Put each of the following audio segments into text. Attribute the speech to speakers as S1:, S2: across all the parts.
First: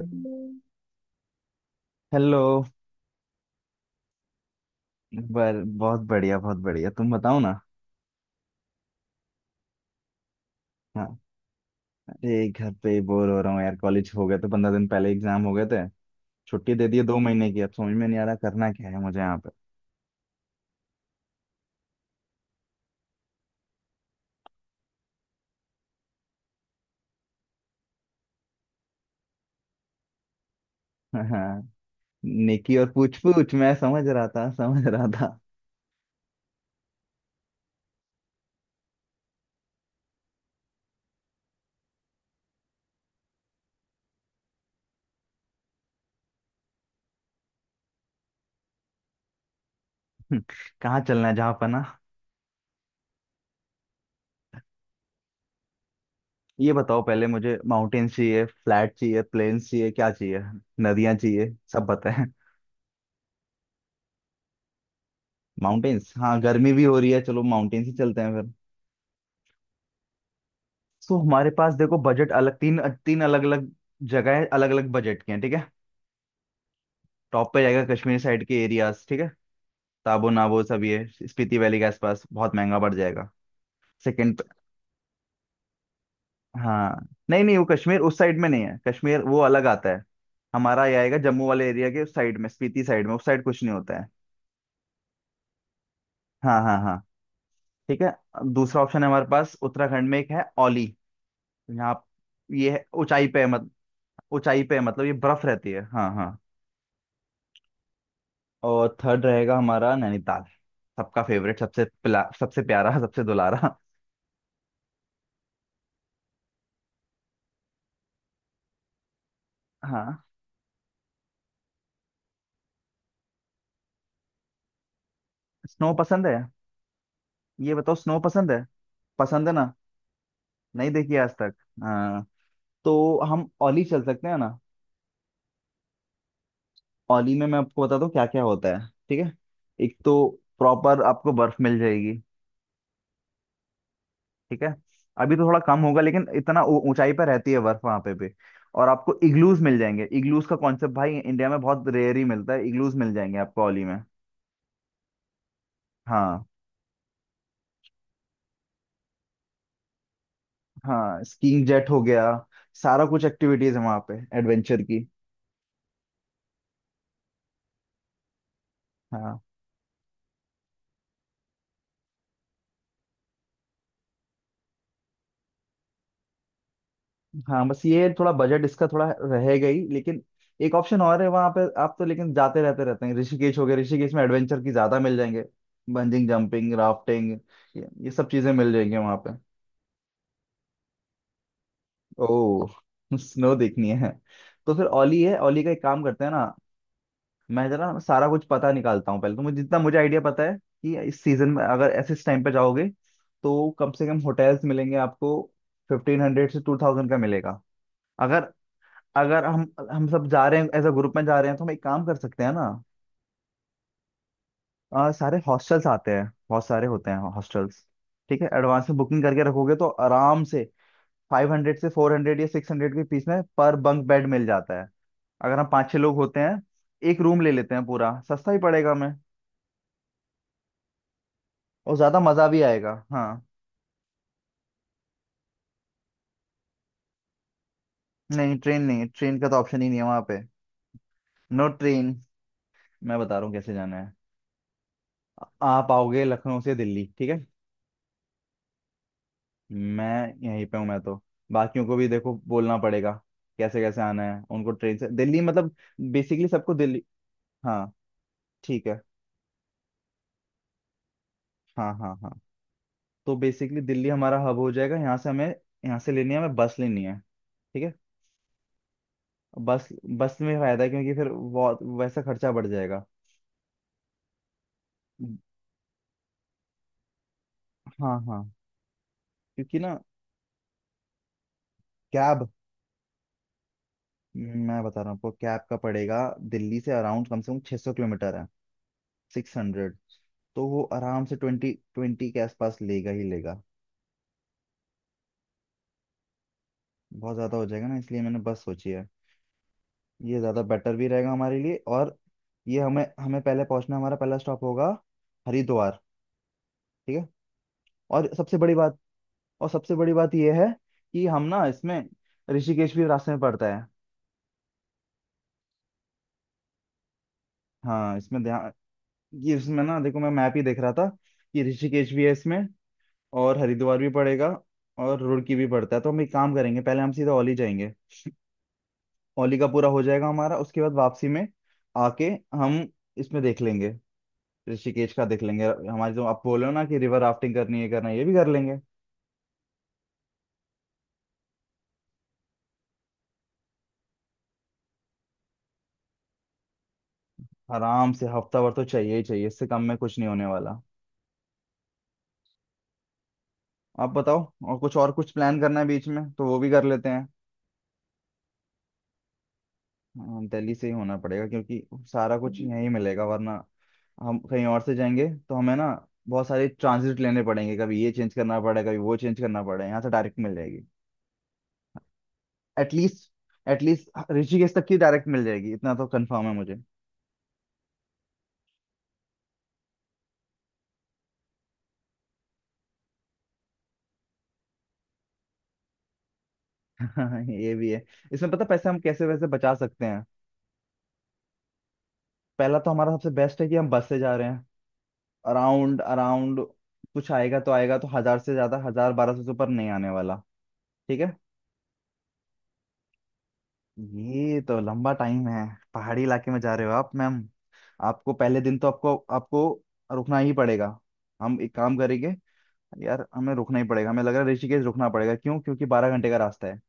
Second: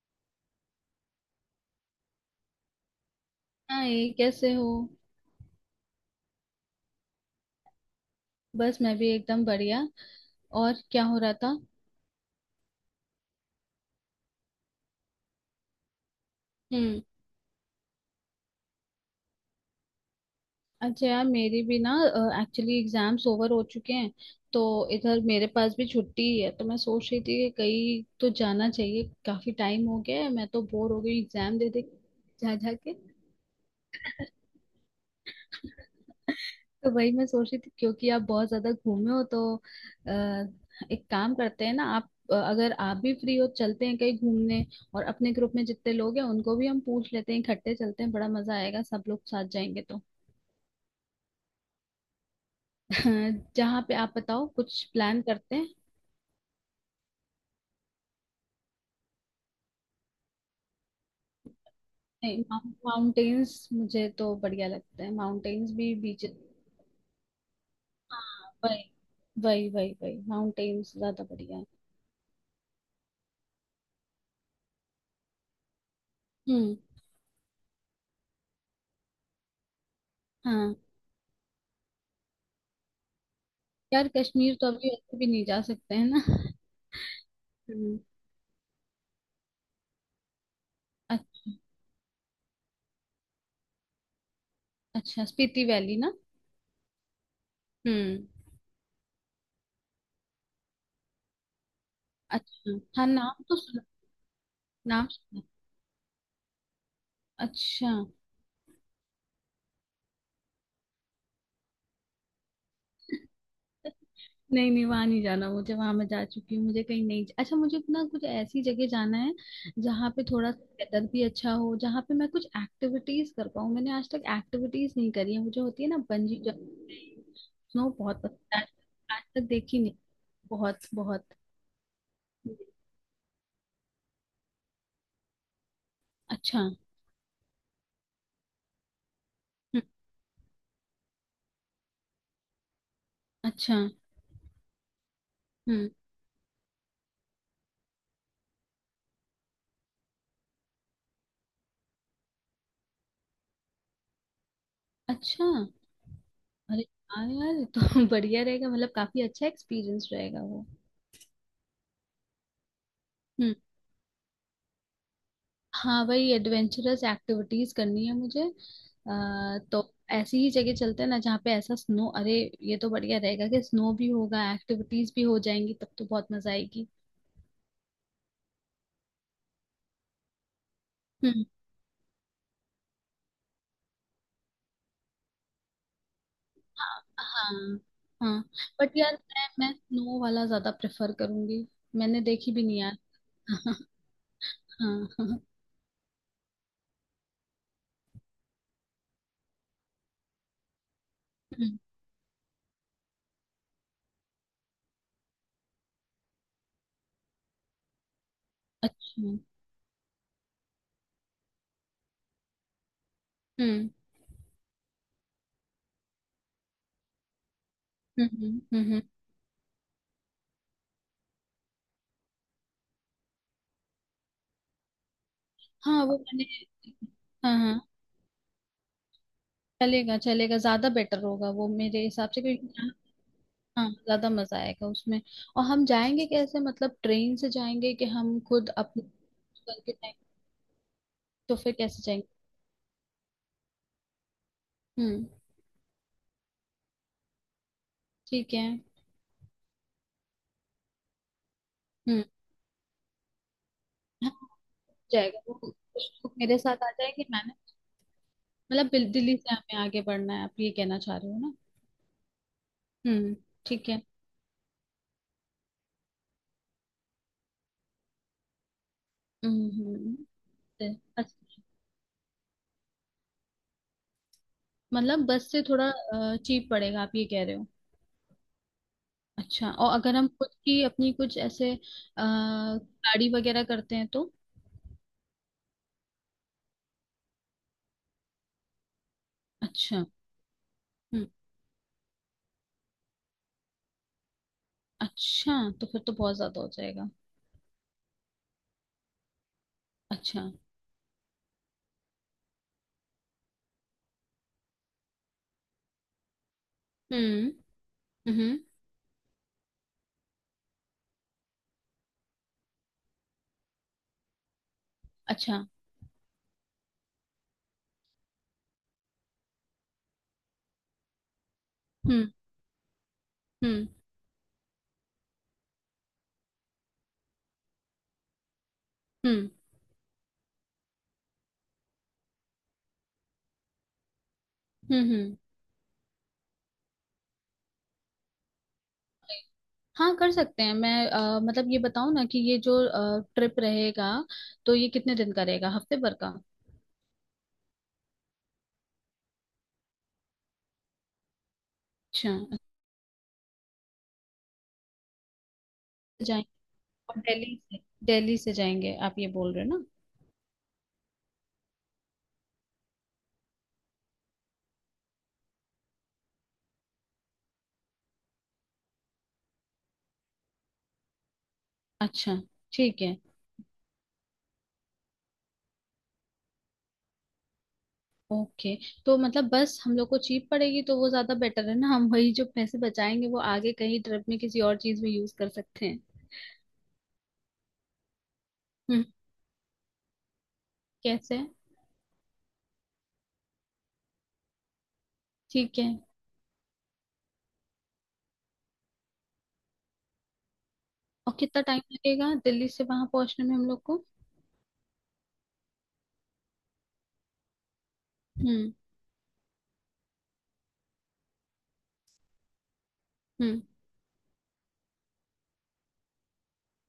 S1: Hello.
S2: Hi, कैसे हो।
S1: बर बहुत बढ़िया, बहुत बढ़िया। तुम बताओ ना।
S2: बस मैं भी एकदम बढ़िया। और क्या
S1: हाँ,
S2: हो रहा था।
S1: अरे घर पे बोर हो रहा हूँ यार। कॉलेज हो गया तो 15 दिन पहले एग्जाम हो गए थे। छुट्टी दे दी
S2: हम्म।
S1: है 2 महीने की। अब समझ में नहीं आ रहा करना क्या है मुझे यहाँ पे।
S2: अच्छा यार, मेरी भी ना एक्चुअली एग्जाम्स ओवर हो चुके हैं, तो इधर मेरे पास भी छुट्टी ही है। तो मैं सोच रही थी कि कहीं तो जाना चाहिए, काफी टाइम हो गया है, मैं तो बोर हो गई एग्जाम दे
S1: हाँ,
S2: दे जा जा
S1: नेकी और
S2: के
S1: पूछ पूछ, मैं समझ रहा था, समझ रहा था।
S2: तो वही मैं सोच रही थी, क्योंकि आप बहुत ज्यादा घूमे हो तो एक काम करते हैं ना आप, अगर आप भी फ्री हो चलते हैं कहीं घूमने। और अपने ग्रुप में जितने लोग हैं उनको भी हम पूछ लेते हैं, इकट्ठे चलते हैं, बड़ा मजा आएगा सब लोग साथ जाएंगे तो।
S1: कहाँ चलना है जहाँ पर ना।
S2: जहाँ पे आप बताओ, कुछ प्लान करते हैं।
S1: ये बताओ पहले, मुझे माउंटेन्स चाहिए, फ्लैट चाहिए, प्लेन्स चाहिए, क्या चाहिए, नदियाँ चाहिए, सब बताएं।
S2: नहीं, माउंटेन्स मुझे तो बढ़िया लगता है, माउंटेन्स भी
S1: माउंटेन्स,
S2: बीच।
S1: हाँ गर्मी भी हो रही है, चलो माउंटेन्स ही चलते हैं।
S2: हाँ वही। वही माउंटेन्स
S1: तो
S2: ज्यादा
S1: हमारे
S2: बढ़िया है।
S1: पास देखो बजट अलग, तीन तीन अलग अलग जगह है, अलग अलग बजट के हैं। ठीक है।
S2: हम्म।
S1: टॉप पे जाएगा कश्मीर साइड के एरियाज। ठीक है। ताबो नाबो
S2: हाँ
S1: सब ये स्पीति वैली के आसपास, बहुत महंगा पड़ जाएगा।
S2: यार,
S1: सेकंड।
S2: कश्मीर तो अभी ऐसे भी नहीं जा सकते हैं ना।
S1: हाँ नहीं नहीं, वो
S2: हम्म,
S1: कश्मीर उस साइड में नहीं है, कश्मीर वो अलग आता है। हमारा ये आएगा जम्मू
S2: अच्छा।
S1: वाले एरिया के उस साइड में, स्पीति साइड में। उस साइड कुछ नहीं होता है।
S2: अच्छा, स्पीति वैली ना।
S1: हाँ हाँ हाँ। ठीक है।
S2: हम्म।
S1: अब दूसरा ऑप्शन है हमारे पास उत्तराखंड में, एक है औली। यहाँ। ये
S2: अच्छा,
S1: है
S2: हाँ
S1: ऊंचाई पे
S2: नाम
S1: है
S2: तो
S1: मत
S2: सुना।
S1: ऊंचाई पे है मतलब
S2: नाम
S1: ये
S2: सुना।
S1: बर्फ रहती है। हाँ हाँ।
S2: अच्छा।
S1: और थर्ड रहेगा हमारा नैनीताल, सबका फेवरेट, सबसे पिला, सबसे प्यारा, सबसे दुलारा।
S2: नहीं नहीं, वहां नहीं जाना, मुझे वहां मैं जा चुकी हूँ। मुझे कहीं नहीं, अच्छा मुझे अपना कुछ ऐसी जगह जाना है जहाँ
S1: हाँ,
S2: पे थोड़ा वेदर भी अच्छा हो, जहाँ पे मैं कुछ एक्टिविटीज कर पाऊँ। मैंने आज तक एक्टिविटीज नहीं करी है, मुझे होती है
S1: स्नो
S2: ना
S1: पसंद है?
S2: Bungee jumping.
S1: ये
S2: स्नो
S1: बताओ, स्नो
S2: बहुत
S1: पसंद
S2: पसंद है।
S1: है?
S2: आज आज तक
S1: पसंद है ना?
S2: देखी नहीं। बहुत
S1: नहीं देखी
S2: बहुत।
S1: आज तक। हाँ, तो हम ओली चल सकते हैं ना।
S2: अच्छा
S1: ओली में मैं आपको बताता हूँ क्या क्या होता है। ठीक है। एक तो प्रॉपर आपको बर्फ मिल जाएगी।
S2: अच्छा।
S1: ठीक है। अभी तो थोड़ा कम
S2: हम्म।
S1: होगा लेकिन इतना ऊंचाई पर रहती है बर्फ वहां पे भी। और आपको इग्लूज मिल जाएंगे। इग्लूज का कॉन्सेप्ट भाई इंडिया में बहुत रेयर ही मिलता है। इग्लूज मिल जाएंगे आपको ओली में।
S2: अच्छा।
S1: हाँ।
S2: अरे, हाँ यार ये तो बढ़िया रहेगा, मतलब काफी अच्छा एक्सपीरियंस रहेगा वो।
S1: हाँ स्कीइंग जेट हो गया, सारा कुछ
S2: हम्म।
S1: एक्टिविटीज है वहाँ पे एडवेंचर की।
S2: हाँ वही एडवेंचरस एक्टिविटीज करनी है मुझे।
S1: हाँ
S2: तो ऐसी ही जगह चलते हैं ना जहाँ पे ऐसा स्नो। अरे ये तो बढ़िया रहेगा कि स्नो भी होगा, एक्टिविटीज भी हो जाएंगी, तब तो बहुत मजा आएगी।
S1: हाँ, बस ये थोड़ा बजट इसका थोड़ा रहेगा ही, लेकिन एक ऑप्शन और है
S2: हम्म।
S1: वहाँ पे, आप तो लेकिन जाते रहते रहते हैं, ऋषिकेश हो गया। ऋषिकेश में एडवेंचर की ज्यादा मिल जाएंगे, बंजिंग जंपिंग
S2: हाँ
S1: राफ्टिंग,
S2: हाँ।
S1: ये सब
S2: हाँ
S1: चीजें मिल
S2: बट
S1: जाएंगी
S2: यार,
S1: वहाँ पे।
S2: मैं स्नो वाला ज्यादा प्रेफर करूंगी। मैंने देखी भी
S1: ओह,
S2: नहीं यार।
S1: स्नो
S2: हाँ।
S1: देखनी है। तो फिर
S2: हाँ
S1: ओली है।
S2: हाँ,
S1: ओली का एक काम करते हैं ना, मैं जरा सारा कुछ पता निकालता हूँ पहले। तो मुझे जितना मुझे आइडिया पता है कि इस सीजन में
S2: हम्म,
S1: अगर ऐसे इस टाइम पे जाओगे तो कम से कम होटल्स मिलेंगे आपको 1500 से 2000 का मिलेगा। अगर
S2: अच्छा।
S1: अगर हम सब जा रहे हैं, एज अ ग्रुप में जा रहे हैं तो हम एक काम कर सकते हैं ना।
S2: हम्म
S1: सारे हॉस्टल्स आते हैं, बहुत सारे होते हैं हॉस्टल्स।
S2: हम्म
S1: ठीक है,
S2: हम्म
S1: एडवांस में
S2: हम्म,
S1: बुकिंग करके रखोगे तो आराम से 500 से 400 या 600 के बीच में पर बंक बेड मिल जाता है। अगर हम पाँच छह
S2: हाँ
S1: लोग
S2: वो
S1: होते
S2: मैंने।
S1: हैं एक रूम ले
S2: हाँ
S1: लेते
S2: हाँ,
S1: हैं पूरा, सस्ता ही पड़ेगा हमें
S2: चलेगा चलेगा, ज्यादा बेटर होगा वो
S1: और
S2: मेरे
S1: ज्यादा
S2: हिसाब से,
S1: मजा भी
S2: क्योंकि
S1: आएगा। हाँ।
S2: हाँ ज्यादा मजा आएगा उसमें। और हम जाएंगे कैसे, मतलब ट्रेन से जाएंगे कि हम
S1: नहीं
S2: खुद
S1: ट्रेन
S2: अपने
S1: नहीं, ट्रेन का तो ऑप्शन ही
S2: करके
S1: नहीं है वहां
S2: जाएंगे।
S1: पे।
S2: तो
S1: नो
S2: फिर कैसे
S1: ट्रेन।
S2: जाएंगे।
S1: मैं बता रहा हूँ कैसे जाना है।
S2: हम्म।
S1: आप आओगे लखनऊ से दिल्ली। ठीक है।
S2: ठीक है।
S1: मैं यहीं पे हूँ मैं तो। बाकियों को भी
S2: हम्म।
S1: देखो बोलना पड़ेगा कैसे कैसे आना
S2: हाँ,
S1: है उनको, ट्रेन से
S2: जाएगा
S1: दिल्ली
S2: वो
S1: मतलब,
S2: कुछ लोग
S1: बेसिकली
S2: मेरे
S1: सबको
S2: साथ आ
S1: दिल्ली।
S2: जाएंगे मैंने।
S1: हाँ। ठीक
S2: मतलब
S1: है।
S2: बिल- दिल्ली से हमें आगे बढ़ना है, आप ये कहना चाह रहे हो ना।
S1: हाँ हाँ हाँ।
S2: हम्म।
S1: तो बेसिकली
S2: ठीक है।
S1: दिल्ली हमारा हब हो जाएगा, यहाँ से हमें, यहाँ से लेनी है, हमें बस लेनी है। ठीक है।
S2: हम्म
S1: बस,
S2: हम्म,
S1: बस में फायदा है क्योंकि फिर
S2: अच्छा,
S1: वो वैसा खर्चा बढ़ जाएगा।
S2: मतलब बस से थोड़ा चीप पड़ेगा आप ये कह रहे हो।
S1: हाँ हाँ।
S2: अच्छा,
S1: क्योंकि
S2: और
S1: ना
S2: अगर हम खुद की अपनी कुछ ऐसे
S1: कैब,
S2: गाड़ी वगैरह करते हैं तो।
S1: मैं बता रहा हूँ आपको कैब का पड़ेगा। दिल्ली से अराउंड कम से कम 600 किलोमीटर है, 600।
S2: अच्छा।
S1: तो वो आराम
S2: हम्म।
S1: से 2020 के आसपास लेगा ही लेगा।
S2: अच्छा तो फिर तो बहुत ज्यादा हो जाएगा।
S1: बहुत ज़्यादा हो जाएगा ना, इसलिए मैंने बस सोची है। ये
S2: अच्छा।
S1: ज़्यादा बेटर भी रहेगा हमारे लिए। और ये हमें हमें पहले पहुंचना, हमारा पहला स्टॉप होगा हरिद्वार। ठीक है।
S2: हम्म।
S1: और सबसे
S2: हम्म
S1: बड़ी बात, ये है कि हम ना इसमें ऋषिकेश भी रास्ते में पड़ता है।
S2: अच्छा
S1: हाँ, इसमें ध्यान ये इसमें ना देखो, मैं मैप ही देख रहा था कि ऋषिकेश भी है
S2: हम्म
S1: इसमें, और
S2: हम्म
S1: हरिद्वार भी पड़ेगा, और रुड़की भी पड़ता है। तो हम एक काम करेंगे, पहले हम सीधा औली जाएंगे।
S2: हम्म
S1: औली का पूरा हो जाएगा हमारा, उसके बाद वापसी में आके हम इसमें देख लेंगे, ऋषिकेश का
S2: हम्म।
S1: देख लेंगे। हमारी जो आप बोलो ना कि रिवर राफ्टिंग करनी है, करना है, ये भी कर लेंगे।
S2: हाँ कर सकते हैं। मैं मतलब ये बताऊँ ना कि ये जो ट्रिप रहेगा, तो ये कितने दिन का रहेगा, हफ्ते भर का।
S1: आराम से हफ्ता भर तो चाहिए ही चाहिए, इससे कम में कुछ नहीं होने वाला।
S2: अच्छा अच्छा,
S1: आप बताओ, और कुछ प्लान करना है बीच में तो
S2: जाएंगे।
S1: वो भी कर लेते
S2: और
S1: हैं।
S2: दिल्ली से, दिल्ली से जाएंगे आप ये बोल रहे हो ना।
S1: हाँ, दिल्ली से ही होना पड़ेगा क्योंकि सारा कुछ यहीं मिलेगा, वरना हम कहीं और से जाएंगे तो हमें ना बहुत सारे ट्रांजिट लेने पड़ेंगे, कभी ये चेंज करना पड़ा, कभी वो चेंज करना पड़ा। यहाँ से डायरेक्ट मिल जाएगी।
S2: अच्छा, ठीक है।
S1: एटलीस्ट एटलीस्ट ऋषिकेश तक की डायरेक्ट मिल जाएगी, इतना तो कंफर्म है मुझे।
S2: ओके, तो मतलब बस हम लोग को चीप पड़ेगी, तो वो ज्यादा बेटर है ना, हम वही जो पैसे बचाएंगे वो आगे कहीं ट्रिप में किसी और चीज में यूज कर सकते हैं।
S1: ये भी है। इसमें पता है पैसे हम
S2: हम्म,
S1: कैसे वैसे बचा सकते हैं।
S2: कैसे है?
S1: पहला तो हमारा सबसे बेस्ट है कि हम बस से जा रहे हैं।
S2: ठीक है।
S1: अराउंड अराउंड कुछ आएगा तो आएगा तो, हजार से ज्यादा, हजार 1200 से ऊपर नहीं आने वाला। ठीक
S2: और
S1: है।
S2: कितना टाइम लगेगा दिल्ली से वहां पहुंचने में हम लोग को।
S1: ये तो लंबा टाइम है, पहाड़ी इलाके में जा रहे हो आप मैम। आपको पहले
S2: हम्म।
S1: दिन तो आपको आपको रुकना ही पड़ेगा। हम एक काम करेंगे, यार हमें
S2: हम्म।
S1: रुकना ही पड़ेगा, हमें लग रहा है ऋषिकेश रुकना पड़ेगा। क्यों? क्योंकि 12 घंटे का रास्ता है।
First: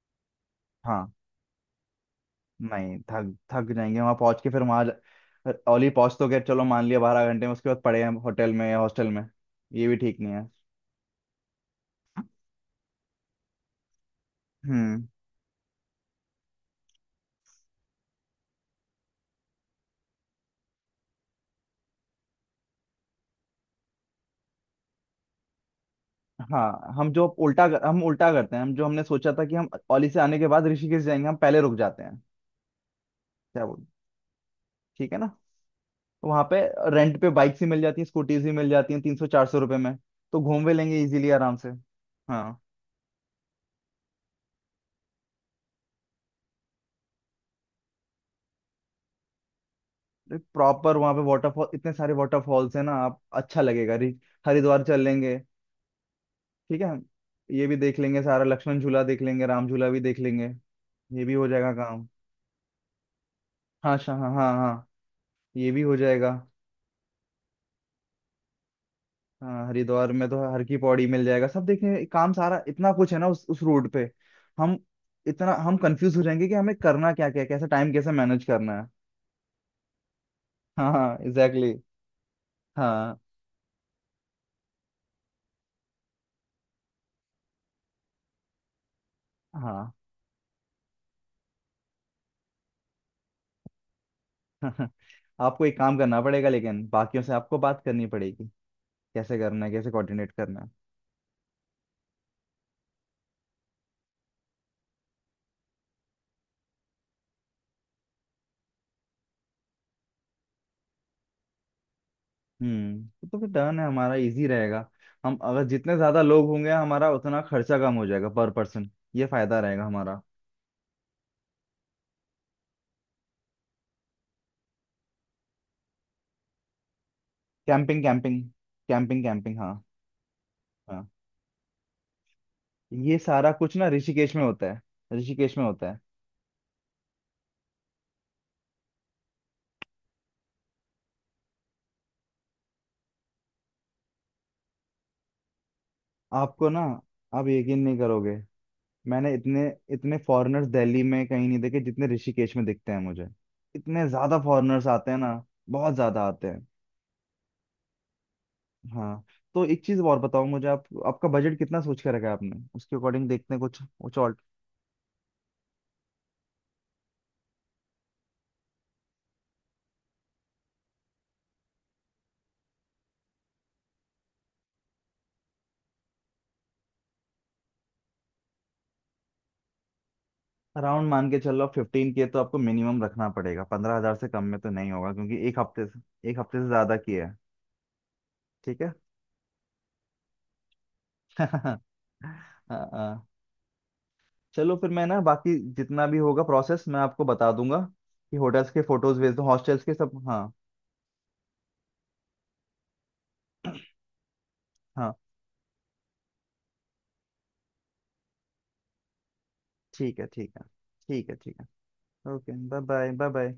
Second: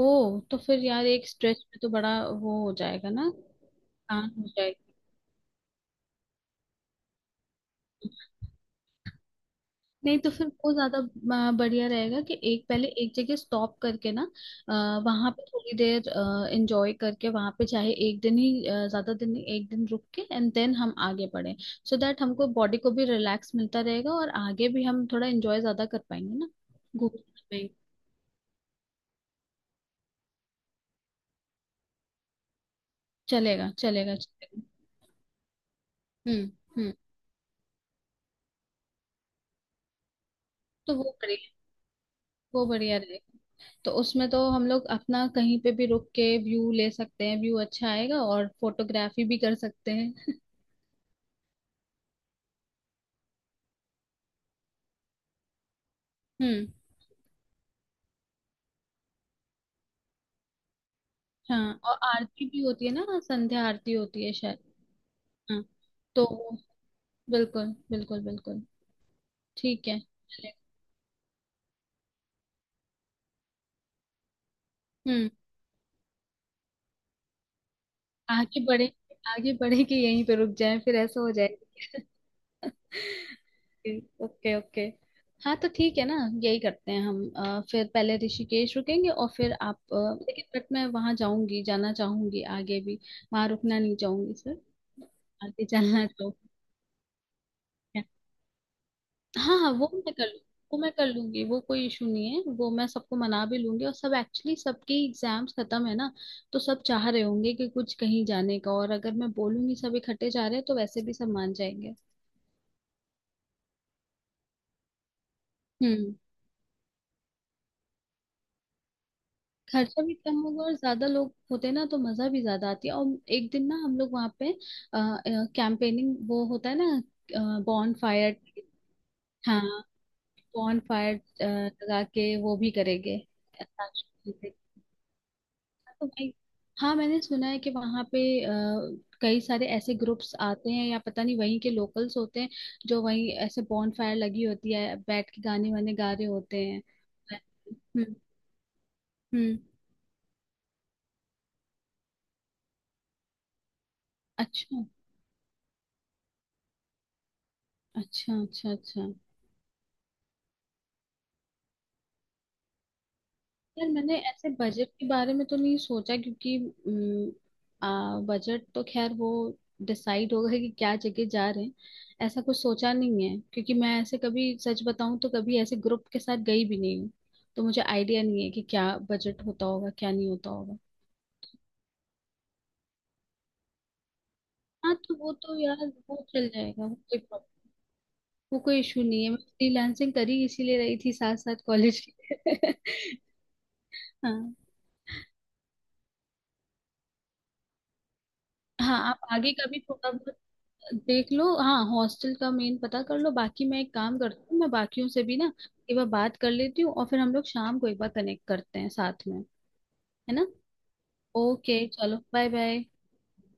S2: ओ तो फिर यार
S1: हाँ,
S2: एक स्ट्रेच में तो बड़ा वो हो
S1: नहीं
S2: जाएगा ना।
S1: थक थक जाएंगे वहां
S2: आसान
S1: पहुंच
S2: हो।
S1: के, फिर ओली पहुंच तो गए, चलो मान लिया 12 घंटे में, उसके बाद पड़े हैं होटल में या हॉस्टल में, ये भी
S2: नहीं
S1: ठीक
S2: तो
S1: नहीं
S2: फिर
S1: है।
S2: वो ज्यादा बढ़िया रहेगा कि एक पहले एक जगह स्टॉप करके ना
S1: हम्म।
S2: वहां पे थोड़ी देर एंजॉय करके, वहां पे चाहे एक दिन ही ज्यादा दिन नहीं, एक दिन रुक के एंड देन हम आगे बढ़े, सो दैट हमको बॉडी को भी रिलैक्स मिलता रहेगा और आगे भी हम थोड़ा एंजॉय ज्यादा कर पाएंगे ना,
S1: हाँ,
S2: घूम पाएंगे।
S1: हम उल्टा करते हैं, हम जो हमने सोचा था कि हम ओली से आने के बाद ऋषिकेश जाएंगे, हम पहले रुक जाते हैं। क्या
S2: चलेगा
S1: बोल,
S2: चलेगा चलेगा
S1: ठीक है ना? वहां
S2: हम्म।
S1: पे
S2: हम्म।
S1: रेंट पे बाइक्स ही मिल जाती हैं, स्कूटीज ही मिल जाती हैं 300-400 रुपये में, तो घूम भी
S2: तो
S1: लेंगे
S2: वो
S1: इजीली
S2: बढ़िया,
S1: आराम से। हाँ।
S2: वो बढ़िया रहेगा। तो उसमें तो हम लोग अपना कहीं पे भी रुक के व्यू ले सकते हैं, व्यू अच्छा आएगा और फोटोग्राफी भी कर सकते हैं।
S1: प्रॉपर वहां पे वाटरफॉल, इतने सारे वाटरफॉल्स हैं ना आप, अच्छा लगेगा। हरिद्वार चल लेंगे।
S2: हम्म।
S1: ठीक है। ये भी देख लेंगे सारा, लक्ष्मण झूला देख लेंगे, राम झूला भी देख लेंगे, ये भी हो जाएगा
S2: हाँ, और
S1: काम।
S2: आरती भी होती है ना, संध्या आरती
S1: हाँ, शाह
S2: होती
S1: हाँ
S2: है
S1: हाँ
S2: शायद।
S1: हाँ,
S2: हाँ
S1: ये भी हो
S2: तो
S1: जाएगा।
S2: वो- बिल्कुल बिल्कुल बिल्कुल
S1: हाँ
S2: ठीक है।
S1: हरिद्वार में तो हर की पौड़ी मिल जाएगा, सब देखें काम सारा, इतना कुछ है ना उस रोड पे। हम
S2: हम्म।
S1: इतना हम कंफ्यूज हो जाएंगे कि हमें करना क्या क्या है, कैसे टाइम कैसे मैनेज
S2: आगे
S1: करना है।
S2: बढ़े, आगे बढ़े कि यहीं पे रुक जाए,
S1: हाँ
S2: फिर
S1: हाँ
S2: ऐसा हो
S1: एग्जैक्टली।
S2: जाएगा।
S1: हाँ
S2: ओके ओके। हाँ तो ठीक है ना, यही करते हैं हम। फिर पहले ऋषिकेश रुकेंगे और फिर आप
S1: हाँ।
S2: लेकिन बट मैं वहां जाऊंगी, जाना चाहूंगी आगे भी। वहां रुकना नहीं चाहूंगी सर,
S1: आपको
S2: आगे
S1: एक काम
S2: जाना
S1: करना पड़ेगा
S2: चाहूंगी।
S1: लेकिन, बाकियों से आपको बात करनी पड़ेगी कैसे
S2: हाँ
S1: करना
S2: हाँ,
S1: है,
S2: वो
S1: कैसे
S2: मैं कर
S1: कोऑर्डिनेट
S2: लूँ,
S1: करना है।
S2: वो मैं कर लूंगी, वो कोई इशू नहीं है। वो मैं सबको मना भी लूंगी, और सब एक्चुअली सबके एग्जाम्स खत्म है ना, तो सब चाह रहे होंगे कि कुछ कहीं जाने का, और अगर मैं बोलूंगी सब इकट्ठे जा रहे हैं तो वैसे भी सब मान जाएंगे।
S1: हम्म, तो फिर डन है, हमारा इजी रहेगा। हम अगर जितने
S2: हम्म।
S1: ज्यादा लोग होंगे हमारा उतना खर्चा कम हो जाएगा पर पर्सन। ये फायदा रहेगा
S2: खर्चा भी
S1: हमारा।
S2: कम होगा, और ज्यादा लोग होते ना तो मजा भी ज्यादा आती है। और एक दिन ना हम लोग वहाँ पे कैंपेनिंग, वो होता है ना, बॉन
S1: camping
S2: fire.
S1: Camping, camping camping,
S2: हाँ,
S1: हाँ।
S2: बॉन
S1: हाँ,
S2: फायर लगा के वो भी करेंगे।
S1: ये सारा कुछ ना ऋषिकेश में होता है, ऋषिकेश में होता है।
S2: तो भाई, हाँ मैंने सुना है कि वहाँ पे अ, कई सारे ऐसे ग्रुप्स आते हैं, या पता नहीं वहीं के लोकल्स होते हैं जो वहीं ऐसे बॉन फायर लगी होती है बैठ के गाने वाने गा रहे होते
S1: आपको ना,
S2: हैं।
S1: आप यकीन नहीं
S2: हम्म।
S1: करोगे, मैंने
S2: हम्म।
S1: इतने इतने फॉरेनर्स दिल्ली में कहीं नहीं देखे जितने ऋषिकेश में दिखते हैं मुझे। इतने ज्यादा
S2: अच्छा
S1: फॉरेनर्स आते हैं ना, बहुत ज्यादा आते हैं।
S2: अच्छा अच्छा अच्छा
S1: हाँ। तो एक चीज और बताओ मुझे, आप आपका बजट कितना सोच के रखा है आपने? उसके अकॉर्डिंग देखते हैं कुछ
S2: यार, मैंने
S1: कुछ और।
S2: ऐसे बजट के बारे में तो नहीं सोचा, क्योंकि अम, बजट तो खैर वो डिसाइड होगा कि क्या जगह जा रहे हैं। ऐसा कुछ सोचा नहीं है क्योंकि मैं ऐसे कभी सच बताऊं तो कभी ऐसे ग्रुप के साथ गई भी नहीं हूँ, तो मुझे आइडिया नहीं है कि क्या बजट होता होगा क्या नहीं होता होगा।
S1: अराउंड मान के चलो फिफ्टीन के तो आपको मिनिमम रखना पड़ेगा, 15,000 से कम में तो नहीं
S2: हाँ
S1: होगा
S2: तो वो
S1: क्योंकि
S2: तो
S1: एक हफ्ते
S2: यार वो
S1: से एक
S2: चल
S1: हफ्ते से
S2: जाएगा, वो
S1: ज्यादा की
S2: कोई
S1: है।
S2: प्रॉब्लम, वो
S1: ठीक
S2: कोई
S1: है।
S2: इशू नहीं है। मैं फ्रीलांसिंग करी इसीलिए रही थी साथ साथ कॉलेज के।
S1: हाँ हाँ।
S2: हाँ।
S1: चलो फिर, मैं ना बाकी जितना भी होगा प्रोसेस मैं आपको बता दूंगा, कि होटल्स के
S2: हाँ
S1: फोटोज
S2: आप
S1: भेज दूँ
S2: आगे का भी
S1: हॉस्टल्स के
S2: थोड़ा
S1: सब, हाँ।
S2: देख लो, हाँ हॉस्टल का मेन पता कर लो। बाकी मैं एक काम करती हूँ, मैं बाकियों
S1: हाँ
S2: से भी ना एक बार बात कर लेती हूँ, और फिर हम लोग शाम को एक बार कनेक्ट करते हैं साथ में,
S1: ठीक है,
S2: है ना।
S1: ठीक है। ठीक है, ठीक
S2: ओके चलो,
S1: है।
S2: Bye
S1: okay, bye
S2: bye.
S1: Bye, bye bye.